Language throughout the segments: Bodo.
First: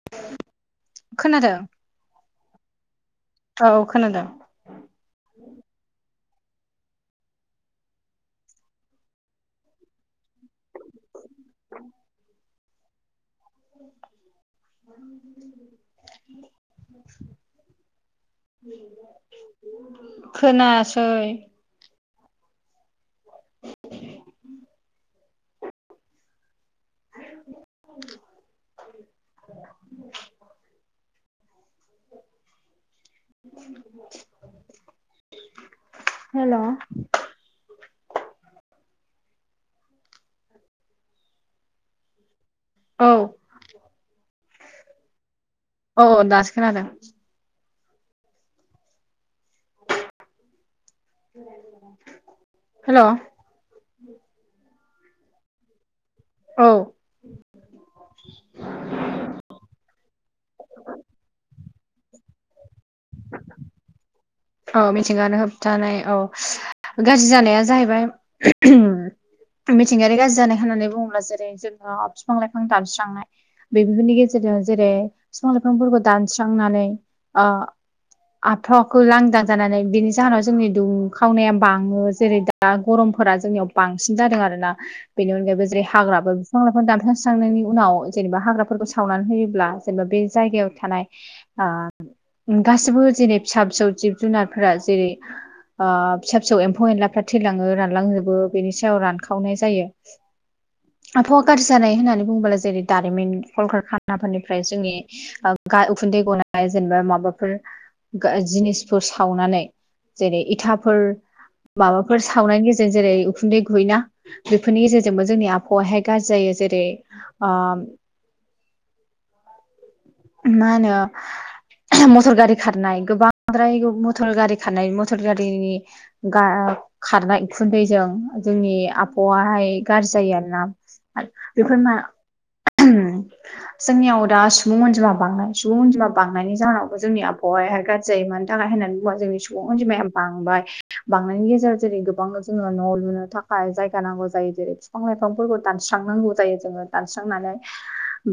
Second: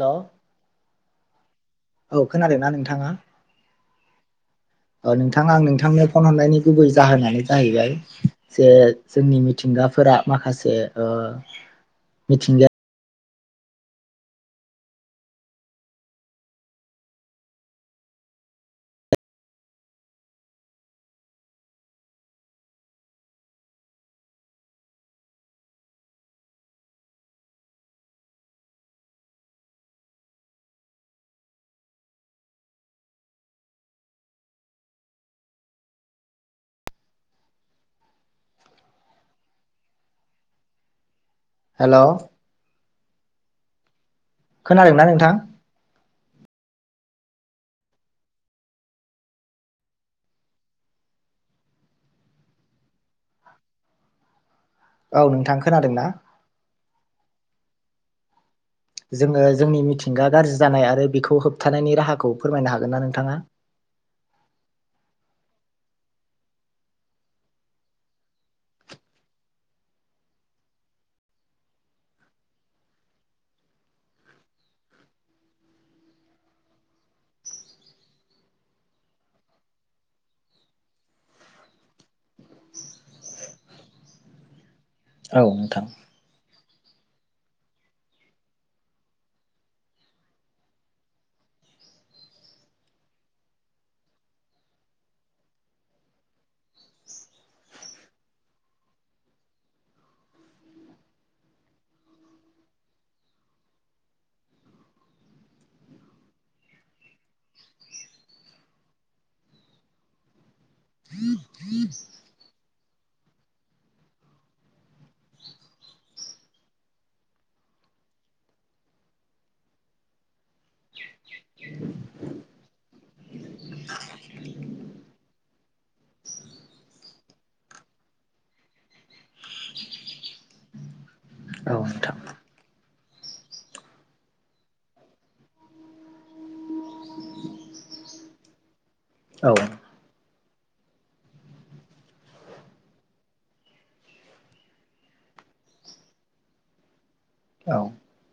हेल' खोनादों औ खोनादों ना नोंथाङा औ खोनादों ओ नोंथां आं नोंथांनो फन हरनायनि गुबै जाहोनानो जाहैबाय जे जोंनि मिथिंगाफोरा माखासे ओ मिथिंगायारि [inaudible] खोनायासै [unintelligible] हेल' हेल' औ खोनादों ना नोंथां औ दासो खोनादों हेल' औ नोंथां खोनादों ना औ जोङो जोंनि मिथिंगा गाज्रि जानाय आरो बेखौ होबथानायनि राहाखौ फोरमायनो हागोन ना नोंथाङा [inaudible] औ मिथिंगानो होबथानाय औ गाज्रि जानाया जाहैबाय उम मिथिंगायारि गाज्रि जानाय होननानै बुङोब्ला जेरै जोंहा बिफां लाइफां दानस्रांनाय बेफोरनि गेजेरजों जेरै बिफां लाइफांफोरखौ दानस्रांनानै आबहावाखौ लांदां जानानै बिनि जाहोनाव जोंनि दुखावनाया बाङो जेरै दा दा गरमफोरा जोंनियाव बांसिन जादों आरोना बेनि औ अनगायैबो नोंथां जेरै हाग्राबो फिफां-लायफां दानफांस्रांनायनि उनाव जेनेबा हाग्राफोरखौ सावनानै होयोब्ला जेनेबा बे जायगायाव थानाय आ ओम गासिबो जेरै फिसा-फिसौ जिब जुनारफोरा जेरै ओ फिसा फिसौ एम्फौ एनलाफ्रा थैलाङो रानलांजोबो बेनि सायाव रानखावनाय जायो। [unintelligible] आबहावा गाज्रि जानाय होननानै बुङोब्ला जेरै दारिमिन कलकार खानाफोरनिफ्राय जोंनि ओ गा उखुन्दै गनाय जेनेबा माबा ओ गा जिनिसफोर सावनानै जेरै इथाफोर माबाफोर सावनायनि गेजेरजों जेरै उखुन्दै गयोना बेफोरनि गेजेरजोंबो जोंनि आबहावाहाय गाज्रि जायो जेरै ओ मा होनो मटर गारि खारनाय गोबांद्राय मथर गारि खारनाय मथर गारि गा ओ खारनाय उखुन्दैजों जोंनि आबहावायाहाय गाज्रि जायो आरोना औ बेफोर मा नोंथां जोंनियाव दा सुबुं अनजिमा बांनाय सुबुं अनजिमा बांनायनि जाहाव जोंनि आबहावाया गाज्रि जायो मानो थाखाय होननानै बुंबा जोंनि औ सुबुं अनजिमाया बांबाय बांनायनि गेजेराव जेरै गोबां जोङो न' लुनो थाखाय जायगा नांगौ जायो जेरै बिफां लाइफांफोरखौ दानस्रांनांगौ जायो जोङो दानस्रांनानै औ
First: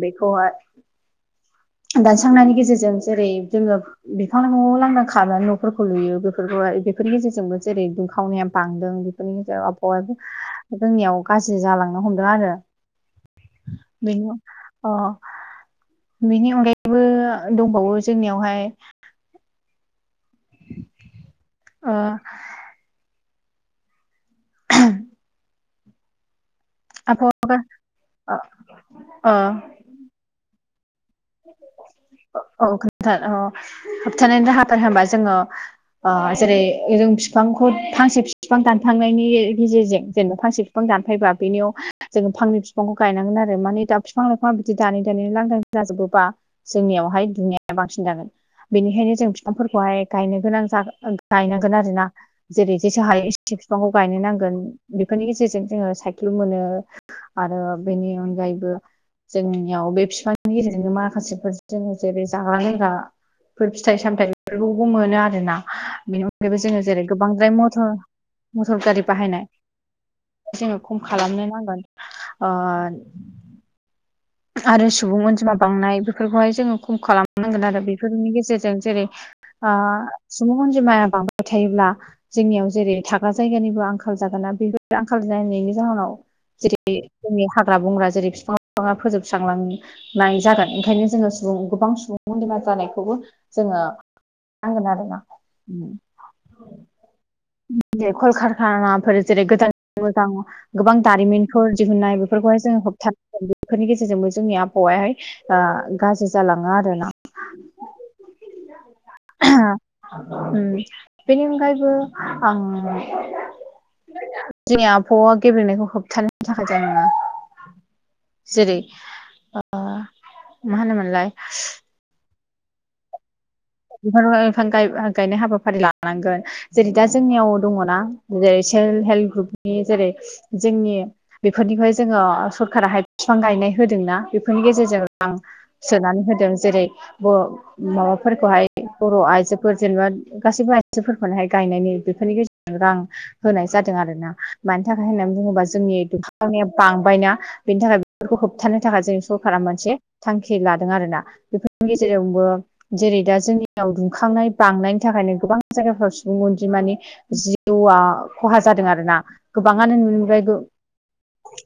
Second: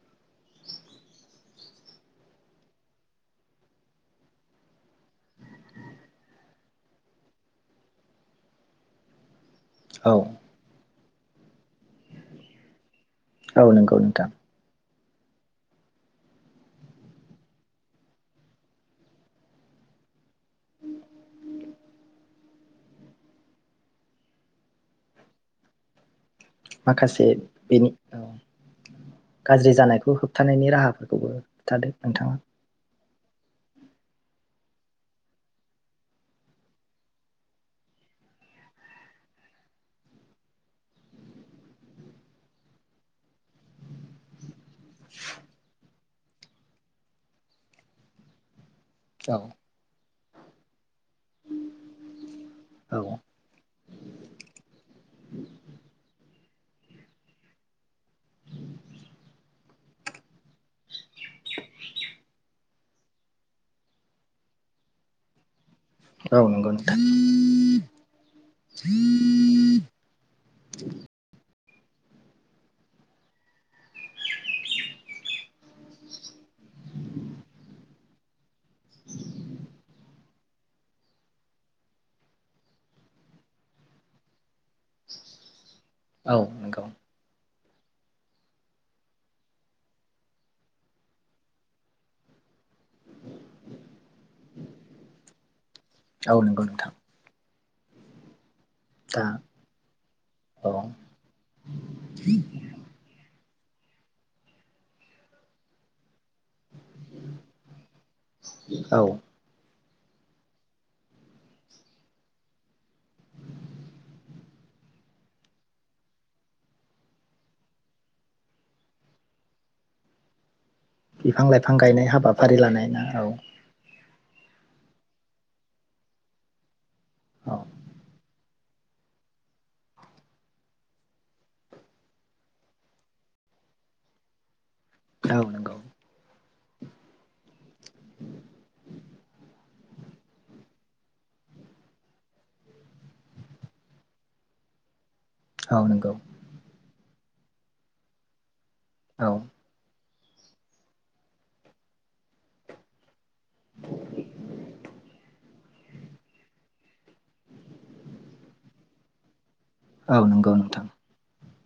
बेखौहाय दानस्रांनायनि गेजेरजों जेरै जोङो बिफांआव लांदां खनानै न'फोरखौ लुयो बेफोरखौ बेफोरनि गेजेरजोंबो जेरै दुं खावनाया बांदों [unintelligible] औ बायबो जोंनियाव गाज्रि जालांनो हमदों आरो औ नंगौ नोंथां बेनो ओ बेनि अनगायैबो दंबावो जोंनियावहाय ओ [unintelligible] माखासे आबहावा बेनि औ ओ गाज्रि जानायखौ हो होबथानायनि राहाफोरखौबो खिथादो नोंथाङा औ अ होबथानायनि राहाफोर होनबा जोङो ओ जेरै जों बिफांखौ फांसे बिफां दानफांनायनि गेजेरजों जेनेबा फांसे बिफां दानफैबा बेनियाव जोङो फांनै बिफांखौ गायनांगोन आरो माने दा बिफां लाइफां बिदि दानै दानै लांदां जाजोबो जोंनियावहाय दुंनाया बांसिन जागोन बेनिखायनो जों औ बिफां हाय गायनो गोनां गायनांगोन आरोना जेरै जेसे औ हायो एसे बिफांखौ गायनो नांगोन बेफोरनि गेजेरजों जोङो साइक्लुम मोनो आरो बेनि अनगायैबो जोंनियाव बे बिफांनि गेजेरजों मा माखासेफोर जोङो जेरै जाग्रा लोंग्राफोर फिथाइ सामथायाइफोरखौबो मोनो आरोना बेनि औ अनगायैबो नंगौ जोङो नोंथां जेरै गोबांद्राय मथर गारि बाहायनाय जोङो खम खालामनो नांगोन ओ आरो सुबुं अनजिमा बांनाय बेफोरखौहाय जोङो खम खालामनांगोन आरो बेफोरनि गेजेरजों जेरै आ सुबुं अनजिमाया बांबाय थायोब्ला जोंनियाव जेरै थाग्रा जायगानिबो आंखाल जागोनना बेबायदि आंखाल जानायनि जाहोनाव औ नंगौ जेरै जोंनि हाग्रा बंग्रा जेरै बिफां लाइफाङा फोजोबस्रांलां नाय जागोन ओंखायनो जोङो सुबुं गोबां सुबुंखौ बेमार जानायखौबो जोङो आङोना नोंथां औ नोंगौ नोंथां दे खल खार नाफोर दा जेरै गोदान मोजां औ गोबां दारिमिनफोर दिहुननाय बेफोरखौहाय जों होबथानो बेफोरनि गेजेरजोंबो जोंनि आबहावायाहाय ओ गाज्रि जालाङो आरो औ ओम बेनि अनगायैबो आं जोंनि आबहावा गेब्रेंनायखौ होबथानायनो थाखाय जेनेबा जेरै ओ मा होनोमोन बिफां लाइफां गायनाय हाबाफारि लानाय ना औ बिफां बिफां गायनाय हाबाफारि लानांगोन जेरै दा जोंनियाव औ दङना जेरै सेल्फ हेल्प ग्रुपनि जेरै जोंनि बेफोरनिफ्राय जोङो सरकाराहाय बिफां गायनाय होदोंना बेफोरनि गेजेरजों आं औ नंगौ सोनानै होदों जेरै माबाफोरखौहाय बर' आइजोफोर जेनेबा गासैबो आइजोफोरखौहाय गायनायनि बेफोरनि गेजेरजों रां होनाय जादों आरोना मानि थाखाय होननानै बुङोब्ला औ जोंनि नंगौ दुखांनाया बांबायना बेनि थाखाय बेफोरखौ होबथानो थाखाय जोंनि औ सरकारा मोनसे थांखि लादों आरोना बेफोरनि गेजेरावबो जेरै दा जोंनि दुंखांनाय बांनायनि थाखायनो गोबां जायगाफ्राव सुबुं अनजिमानि जिउआ खहा जादों आरो ना गोबाङानो नुनो औ मोनबाय नंगौ नोंथां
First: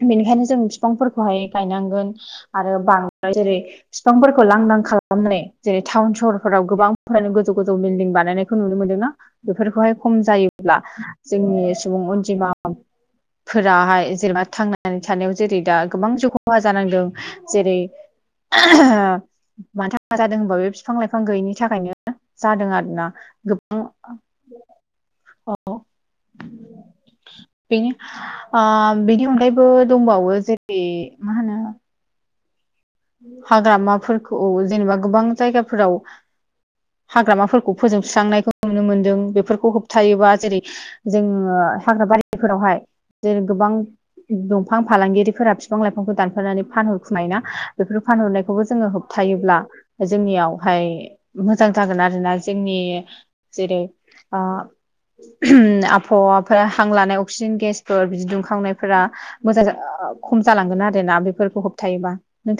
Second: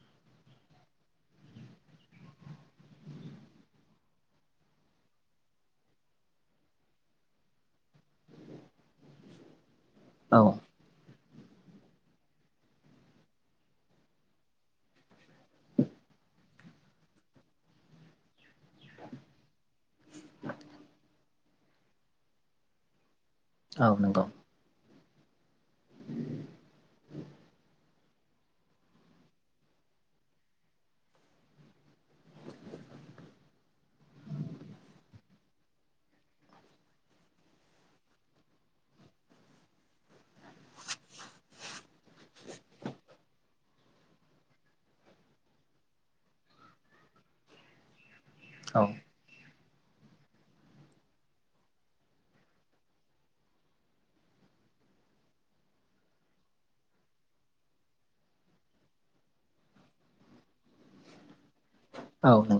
बेनिखायनो जों बिफांफोरखौहाय गायनांगोन आरो बांद्राय जेरै बिफांफोरखौ लांदां खालामनानै जेरै टाउन सहरफोराव गोबां गोजौ गोजौ बिल्डिं बानायनायखौ नुनो मोनदोंना बेफोरखौहाय खम औ जायोब्ला जोंनि सुबुं अनजिमा बां फोराहाय जेनेबा थांनानै थानायाव जेरै दा गोबां जिउ खहा जानांदों जेरै मथ [unintelligible] जादों होनबा बे बिफां लाइफां गैयिनि थाखायनो जादों आरोना औ नंगौ अ बिनि ओ बिनि अनगायैबो दंबावो जेरै मा होनो हाग्रामाफोरखौ जेनेबा गोबां जायगाफोराव हाग्रामाफोरखौ फोजोंबस्रांनायखौ नुनो मोन्दों बेफोरखौ होबथायोबा जेरै जोङो हाग्रा बारिफोरावहाय जेरै गोबां दंफां फालांगिरिफोरा बिफां लाइफांखौ दानफनानै फानहरखुमायोना बेफोर फानहरनायखौबो औ जोङो होब थायोब्ला जोंनियावहाय मोजां जागोन आरोना जोंनि जेरै आ आबहावाफोरा हां लानाय अक्सिजेन गेसफोर बिदि दुंखांनायफोरा मोजां खम जालांगोन आरोना बेफोरखौ होबथायोबा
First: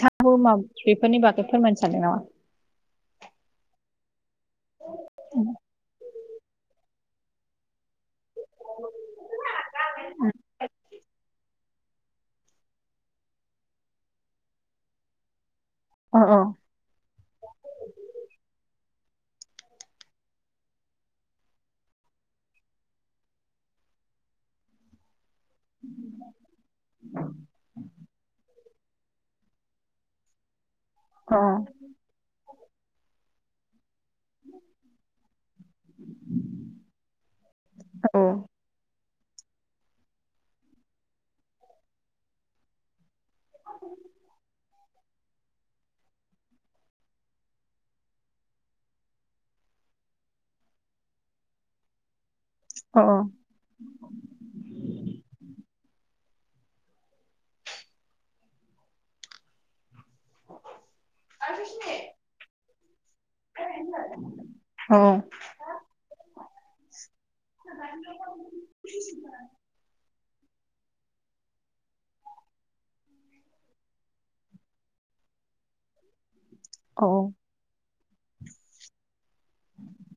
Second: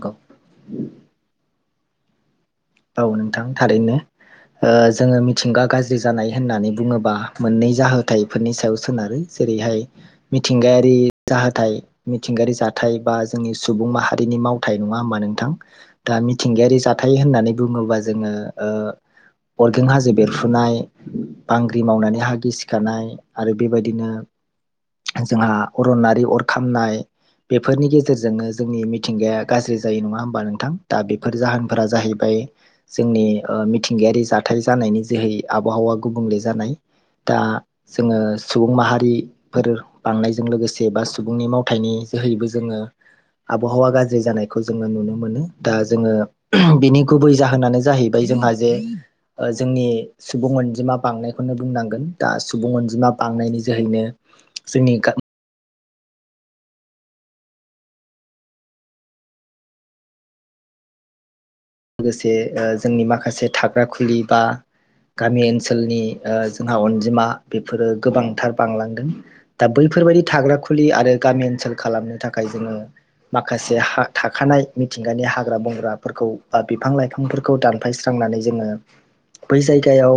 औ मा बेफोरनि बागै फोरमायनो सानदों नामा औ नोंथां थारैनो जोङो मिथिंगा गाज्रि जानाय होननानै बुङोबा मोननै जाहोन थायो बेफोरनि सायाव सोनारो जेरैहाय मिथिंगायारि जाहोथाय मिथिंगायारि जाथाय बा जोंनि सुबुं माहारिनि मावथाय नङा होमबा नोंथां दा अ अ मिथिंगायारि जाथाय थाय होननानै बुङोब्ला जोङो अरगें हाजो बेरफुनाय बांग्रि मावनानै हा गिसि खानाय आरो बेबायदिनो जोंहा अरनारि अर खामनाय बेफोरनि गेजेरजोंनो जोंनि मिथिंगाया गाज्रि जायो नङा होमबा नोंथां दा अ बेफोर जाहोनफोरा जाहैबाय जोंनि मिथिंगायारि जाथाय जानायनि जोहै आबहावा गुबुंले जानाय दा जोङो सुबुं माहारि फोर बांनायजों लोगोसे बा सुबुंनि मावथायनि जोहैबो जोङो आबहावा गाज्रि जानायखौ जोङो नुनो मोनो दा जोङो बिनि गुबै जाहोनानो जाहैबाय जोंहा जे जोंनि सुबुं अनजिमा बांनायखौनो बुंनांगोन दा सुबुं अ अनजिमा बांनायनि जोहैनो जोंनि गा [unintelligible] लोगोसे जोंनि माखासे थाग्रा खुलि बा गामि ओनसोलनि जोंहा अनजिमा बेफोरो गोबांथार बांलांदों दा बैफोरबायदि थाग्रा खुलि आरो गामि ओनसोल खालामनो थाखाय जोङो माखासे थाखानाय मिथिंगानि हाग्रा बंग्राफोरखौ बा बिफां लाइफांफोर खौ दानफायस्रांनानै जोङो बै जायगायाव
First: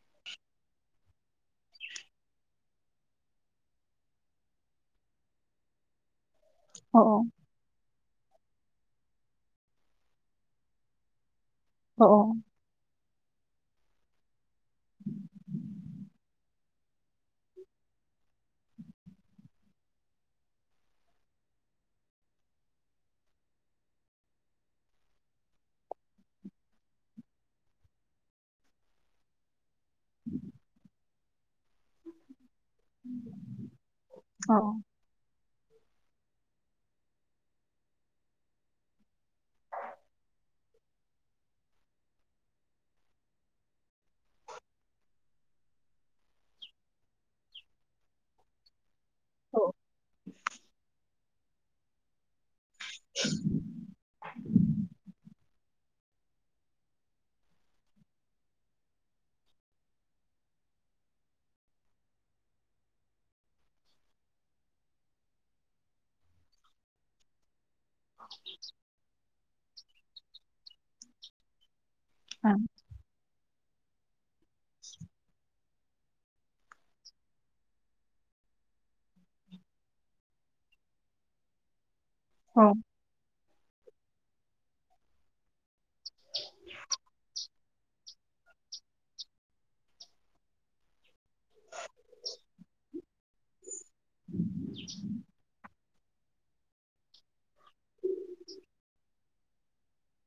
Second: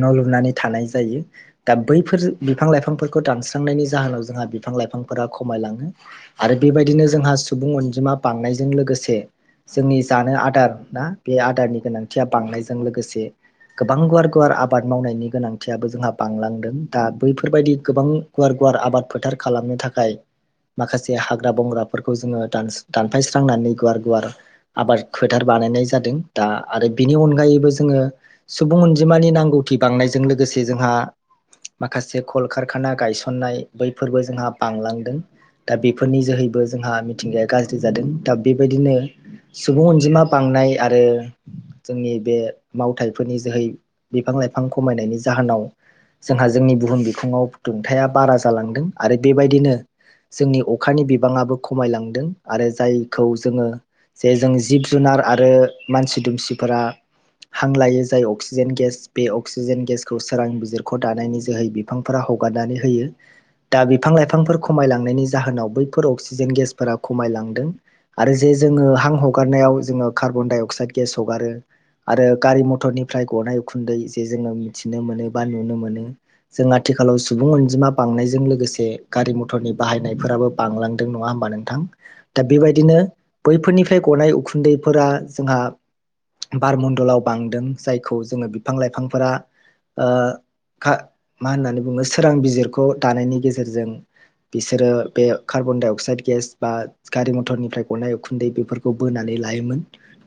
न' लुनानै थानाय जायो दा बैफोर बिफां लाइफांफोरखौ दानस्रांनायनि जाहोनाव जोंहा बिफां लाइफांफोरा खमायलाङो आरो बेबायदिनो जोंहा सुबुं अनजिमा बांनायजों लोगोसे जोंनि जानो आदार ना बे आदारनि गोनांथिया बांनायजों लोगोसे गोबां गुवार गुवार आबाद मावनायनि गोनांथियाबो जोंहा बांलांदों दा बैफोरबायदि गोबां गुवार गुवार आबाद फोथार खालामनो थाखाय माखासे हाग्रा बंग्राफोरखौ जोङो दान दानफायस्रांनानै गुवार गुवार आबाद फोथार बानायनाय जादों दा आरो बिनि अनगायैबो जोङो सुबुं अनजिमानि नांगौ [unintelligible] बांनायजों लोगोसे जोंहा माखासे कलकारखाना गायसननाय बैफोरबो जोंहा बांलांदों दा बेफोरनि जोहैबो जोंहा मिथिंगाया गाज्रि जादों दा बेबायदिनो सुबुं अनजिमा बांनाय आरो जोंनि बे मावथाइफोरनि जोहै बिफां लाइफां खमायनायनि जाहोनाव जोंहा जोंनि बुहुम बिखङाव दुंथाया बारा जालांदों आरो बेबायदिनो जोंनि अखानि बिबाङाबो खमायलांदों आरो जायखौ जोङो जे जों जिब जुनार आरो मानसि दुमसिफोरा हां लायो जाय अक्सिजेन गेस बे अक्सिजेन गेसखौ सोरां बिजिरखौ दानायनि जोहै बिफांफोरा हगारनानै होयो दा बिफां लाइफांफोर खमायलांनायनि जाहोनाव बैफोर अक्सिजेन गेसफोरा खमायलांदों आरो जे जोङो हां हगारनायाव जोङो कार्बन डाइ अक्साइड गेस हगारो आरो गारि मथरनिफ्राय गनाय उखुन्दै जे जोङो मिथिनो मोनो बा नुनो मोनो जों आथिखालाव सुबुं अनजिमा बांनायजों लोगोसे गारि मथरनि बाहायनायफोराबो बांलांदों नङा होमबा नोंथां दा बेबायदिनो बैफोरनिफ्राय गनाय उखुन्दैफोरा जोंहा बार मणडलाव बांदों जायखौ जोङो बिफां लाइफांफोरा मा होननानै बुङो सोरां बिजिरखौ दानायनि गेजेरजों बिसोरो बे कार्बन डाइ अक्साइड गेस बा गारि मथरनिफ्राय गरनाय उखुन्दै बेफोरखौ खौ बोनानै लायोमोन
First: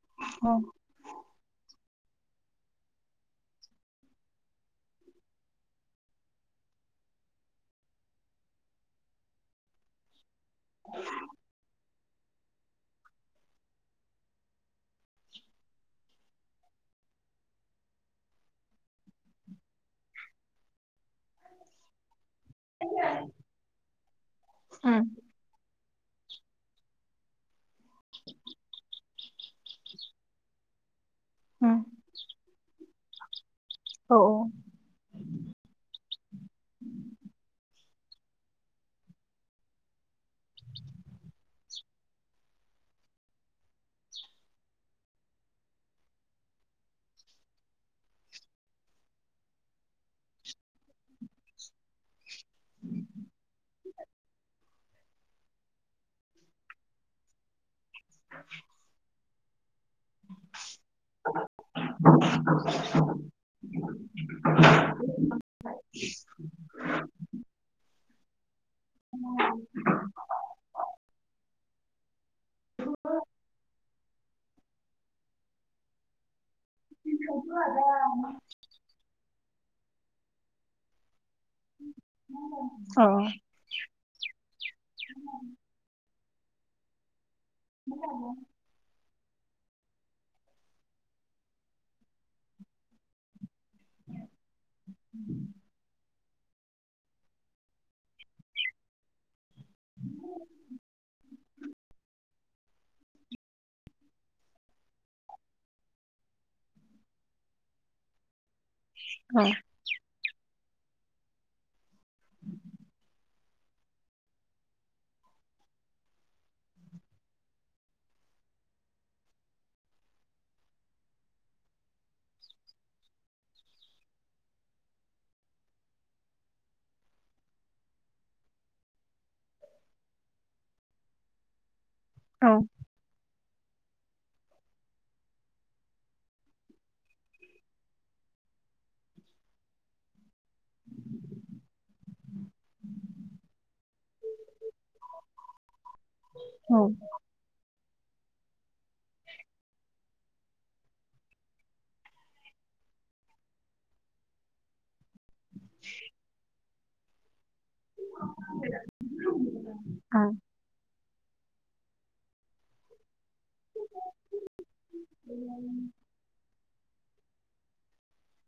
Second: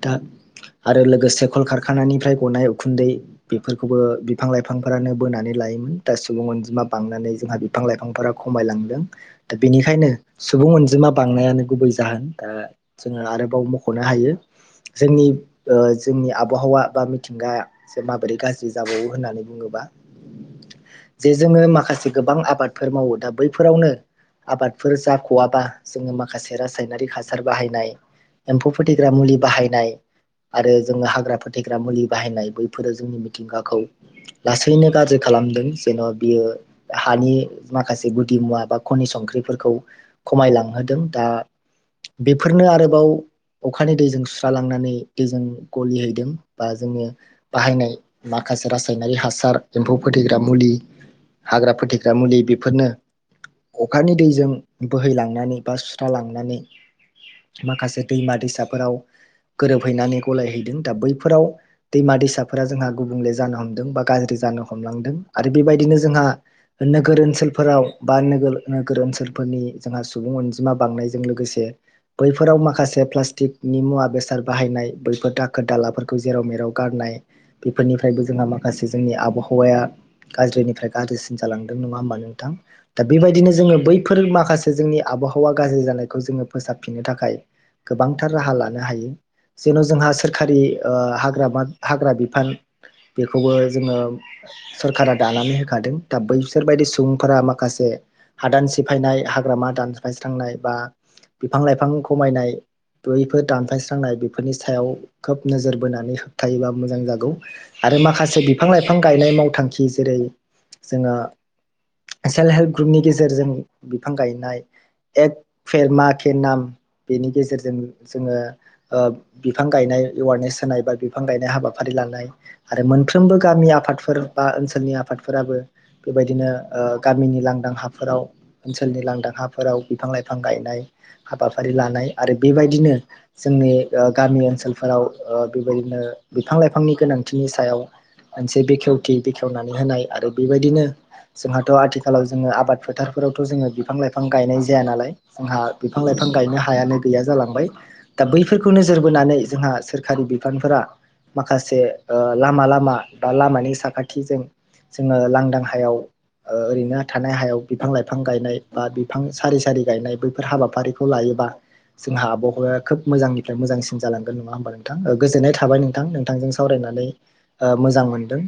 दा औ आरो लोगोसे कल खारखानानिफ्राय गनाय उखुन्दै बेफोरखौबो बिफां लाइफांफोरानो बोनानै लायोमोन दा सुबुं अनजिमा बांनानै जोंहा बिफां लाइफांफोरा खमायलांदों दा बेनिखायनो सुबुं अनजिमा बांनायानो गुबै जाहोन दा जोङो आरो बाव मख'नो हायो जोंनि जोंनि आबहावा बा मिथिंगा जे माबोरै गाज्रि जाबावो होननानै बुङोबा जे जोङो माखासे गोबां आबादफोर मावो दा बैफोरावनो आबादफोर जा खवाबा जोङो माखासे रासायनारि हासार बाहायनाय [inaudible] एम्फौ फोथैग्रा मुलि बाहायनाय आरो जोङो हाग्रा फोथैग्रा मुलि बाहायनाय बै फोर जोंनि मिथिंगाखौ लासैनो गाज्रि खालामदों जेन' बियो हानि माखासे गुदि मुवा बा खनि संख्रिफोरखौ खमायलांहोदों दा बेफोरनो आरोबाव अखानि दैजों सुस्रालांनानै दैजों गलिहैदों बा जोङो बाहायनाय माखासे रासायनारि हासार एम्फौ फोथैग्रा मुलि हाग्रा फोथग्रा मुलि बेफोरनो अखानि दैजों बोहैलांनानै बा सुस्रा लांनानै माखासे दैमा दैसाफोराव गोरोबहैनानै गलायहैदों दा बैफोराव दैमा दैसाफोरा जोंहा गुबुंले जानो हमदों बा गाज्रि जानो हमलांदों आरो बेबायदिनो जोंहा नोगोर ओनसोलफोराव बा नोगोर नोगोर ओनसोलफोरनि जोंहा सुबुं अनजिमा बांनायजों लोगोसे बैफोराव माखासे प्लास्टिकनि मुवा बेसाद बाहायनाय बैफोर दाखोर दालाफोरखौ खौ जेराव मेराव गारनाय बेफोरनिफ्रायबो जोंहा माखासे जोंनि आबहावाया गाज्रिनिफ्राय गाज्रिसिन जालांदों नङा होमबा नोंथां दा बेबायदिनो जोङो बै बेफोर माखासे जोंनि आबहावा गाज्रि जानायखौ जोङो फोसाबफिननो थाखाय गोबांथार राहा लानो जेन' जोंहा सोरखारि हाग्रा हाग्रा बिफान बेखौबो जोङो सरखारा दानानै होखादों बैसोरबायदि सुबुंफोरा माखासे हादान सिफायनाय हाग्रामा दानस्लायस्रांनाय बा बिफां लाइफां खमायनाय बैफोर दानफायस्रांनाय बेफोरनि सायाव खोब नोजोर बोनानै होबथायोबा मोजां जागौ आरो माखासे बिफां लाइफां गायनाय मावथांखि जेरै जोङो सेल्फ हेल्प ग्रुपनि गेजेरजों बिफां गायनाय एक फेरम के नाम बेनि गेजेरजों जों जोङो बिफां गायनाय एवारनेस होनाय बा बिफां गायनाय हाबाफारि लानाय आरो मोनफ्रोमबो गामि आफादफोर बा ओनसोलनि आफादफोराबो बेबायदिनो गामिनि लांदां हाफोराव ओनसोलनि लांदां हाफोराव बिफां लाइफां गायनाय हाबाफारि लानाय आरो बेबायदिनो जोंनि गामि ओनसोलफोराव बेबायदिनो बिफां लाइफांनि गोनांथिनि सायाव मोनसे बेखेवथि बेखेवनानै होनाय आरो बेबायदिनो जोंहाथ' आथिखालाव जोङो आबाद फोथारफोरावथ' जोङो बिफां लाइफां गायनाय जाया नालाय जोंहा बिफां लाइफां गायनो हायानो गैया जालांबाय दा बैफोरखौ नोजोर बोनानै जोंहा सोरखारि बिफानफोरा माखासे लामा लामा बा लामानि साखाथिजों जोङो लां दां हायाव ओरैनो थानाय हायाव बिफां लाइफां गायनाय बा बिफां सारि सारि गायनाय बैफोर हाबाफारिखौ लायोबा जोंहा आबहावाया खोब मोजांनिफ्राय मोजांसिन जालांगोन नङा होमबा नोंथां गोजोन्नाय थाबाय नोंथां नोंथांजों सावरायनानै मोजां मोनदों